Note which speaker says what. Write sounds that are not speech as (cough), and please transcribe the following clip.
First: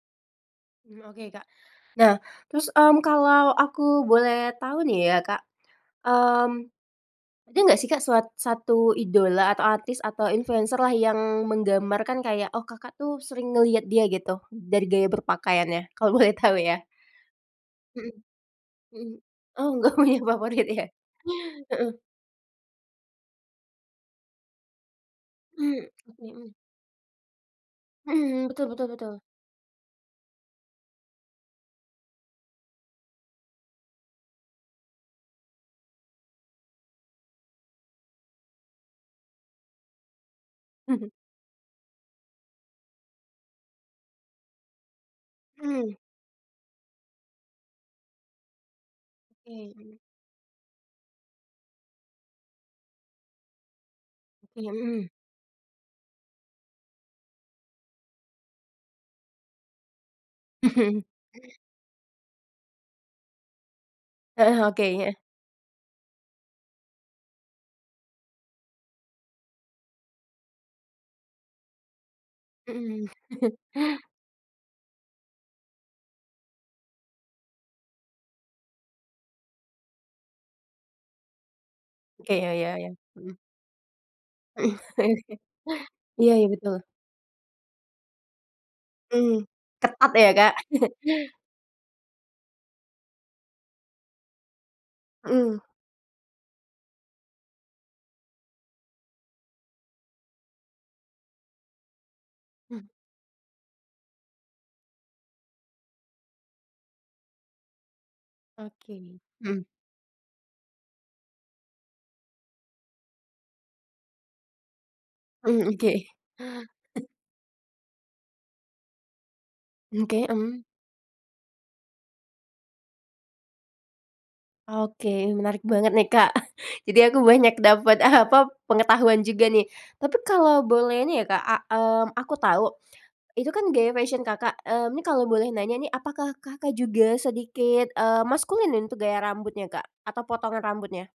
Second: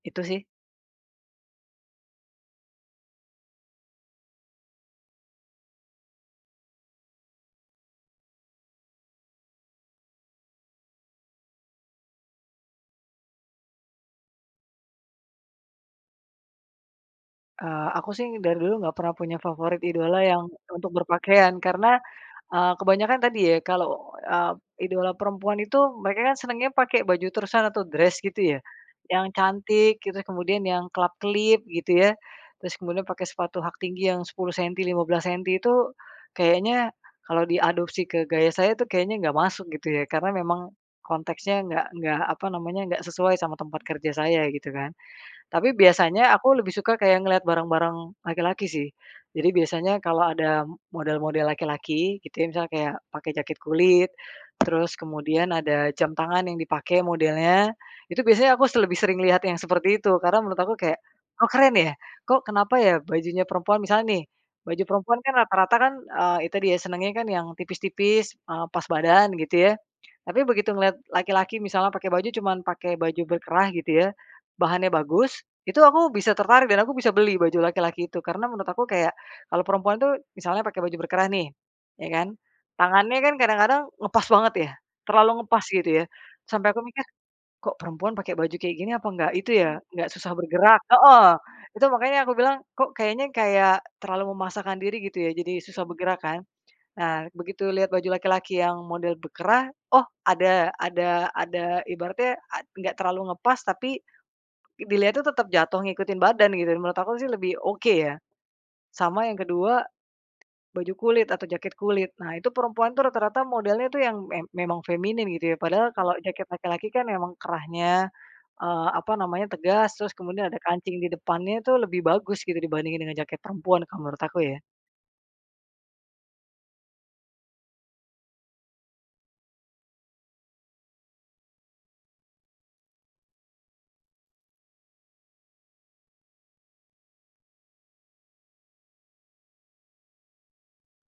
Speaker 1: Itu, sih.
Speaker 2: Mmm, oke, Kak. Nah, terus, mmm, kalau aku boleh tau nih, ya, Kak. Mmm, ada gak sih, Kak, suat 1 idola atau artis atau influencer lah, yang menggambarkan kayak, oh, Kakak tuh, sering ngeliat dia gitu dari gaya berpakaiannya? Kalau boleh tau, ya.
Speaker 1: Eee, aku,
Speaker 2: Mhm,
Speaker 1: sih, dari dulu gak pernah
Speaker 2: mhm.
Speaker 1: punya
Speaker 2: Oh,
Speaker 1: favorit
Speaker 2: nggak punya
Speaker 1: idola yang
Speaker 2: favorit, iya.
Speaker 1: untuk berpakaian,
Speaker 2: Heeh.
Speaker 1: karena, eee, kebanyakan tadi, ya, kalau, eee, idola perempuan itu
Speaker 2: Mmm,
Speaker 1: mereka, kan,
Speaker 2: mhm.
Speaker 1: senangnya pakai baju terusan atau dress
Speaker 2: Mhm,
Speaker 1: gitu, ya.
Speaker 2: betul betul betul.
Speaker 1: Yang cantik gitu kemudian yang kelap-kelip gitu, ya. Terus kemudian pakai sepatu hak tinggi yang 10 sentimeter, 15 sentimeter itu kayaknya kalau diadopsi ke gaya saya, itu kayaknya nggak masuk gitu, ya, karena memang
Speaker 2: Mhm.
Speaker 1: konteksnya enggak enggak apa namanya, enggak sesuai sama tempat kerja saya gitu, kan. Tapi
Speaker 2: Mmm.
Speaker 1: biasanya aku lebih suka kayak ngelihat barang-barang laki-laki, sih. Jadi biasanya
Speaker 2: Mhm.
Speaker 1: kalau ada model-model laki-laki, gitu ya. Misalnya kayak pakai jaket kulit, terus
Speaker 2: Mhm.
Speaker 1: kemudian ada jam tangan yang dipakai modelnya, itu biasanya aku se lebih sering lihat yang seperti itu. Karena menurut aku kayak, oh,
Speaker 2: (chuckles)
Speaker 1: keren ya. Kok, kenapa ya, bajunya perempuan misalnya nih,
Speaker 2: Heeh, oke,
Speaker 1: baju
Speaker 2: heeh.
Speaker 1: perempuan kan, rata-rata kan, eee, itu dia senangnya kan, yang tipis-tipis, ah, pas badan gitu, ya. Tapi begitu ngelihat laki-laki misalnya pakai baju cuman pakai
Speaker 2: Mhm.
Speaker 1: baju berkerah gitu
Speaker 2: (chuckles)
Speaker 1: ya, bahannya bagus, itu aku bisa tertarik dan aku bisa beli baju laki-laki itu. Karena menurut aku kayak, kalau perempuan tuh, misalnya pakai baju berkerah nih, ya, kan,
Speaker 2: Oke, ya ya ya.
Speaker 1: tangannya kan,
Speaker 2: Mhm.
Speaker 1: kadang-kadang ngepas banget ya,
Speaker 2: Mhm, ya,
Speaker 1: terlalu
Speaker 2: oke.
Speaker 1: ngepas gitu ya.
Speaker 2: Iya, ya,
Speaker 1: Sampai aku
Speaker 2: betul.
Speaker 1: mikir, kok perempuan pakai baju kayak gini apa enggak
Speaker 2: Mhm.
Speaker 1: itu ya, enggak
Speaker 2: Ketat, ya,
Speaker 1: susah
Speaker 2: Kak.
Speaker 1: bergerak
Speaker 2: (chuckles)
Speaker 1: heeh. Itu makannya aku bilang, kok kayaknya kayak terlalu memasakkan diri gitu ya, jadi
Speaker 2: Mhm.
Speaker 1: susah bergerak, kan. Nah, begitu lihat baju laki-laki yang model berkerah, oh, ada ada ada ibaratnya a
Speaker 2: Hmm.
Speaker 1: nggak terlalu ngepas tapi, dilihat itu tetap jatuh ngikutin badan gitu. Menurut aku, sih, lebih oke, ya.
Speaker 2: Oke,
Speaker 1: Sama yang
Speaker 2: mhm.
Speaker 1: kedua, baju kulit atau jaket kulit. Nah, itu perempuan itu rata-rata modelnya itu yang me memang feminin gitu, ya.
Speaker 2: Mmm,
Speaker 1: Padahal
Speaker 2: oke.
Speaker 1: kalau jaket laki-laki, kan, memang kerahnya, eee, apa namanya tegas,
Speaker 2: Mmm,
Speaker 1: terus
Speaker 2: oke,
Speaker 1: kemudian ada
Speaker 2: mmm.
Speaker 1: kancing di depannya itu lebih bagus gitu, dibandingkan dengan jaket perempuan kalau menurut aku ya.
Speaker 2: Oke, menarik banget nih, Kak. (chuckles) Jadi aku banyak dapet apa, pengetahuan juga nih. Tapi kalo boleh nih, ya, Kak, a mmm, aku tau, itu kan, gaya fashion Kakak, mmm, ini kalau boleh nanya nih. Apakah Kakak juga sedikit, eee, maskulin nih, untuk gaya rambutnya, Kak, atau potongan rambutnya?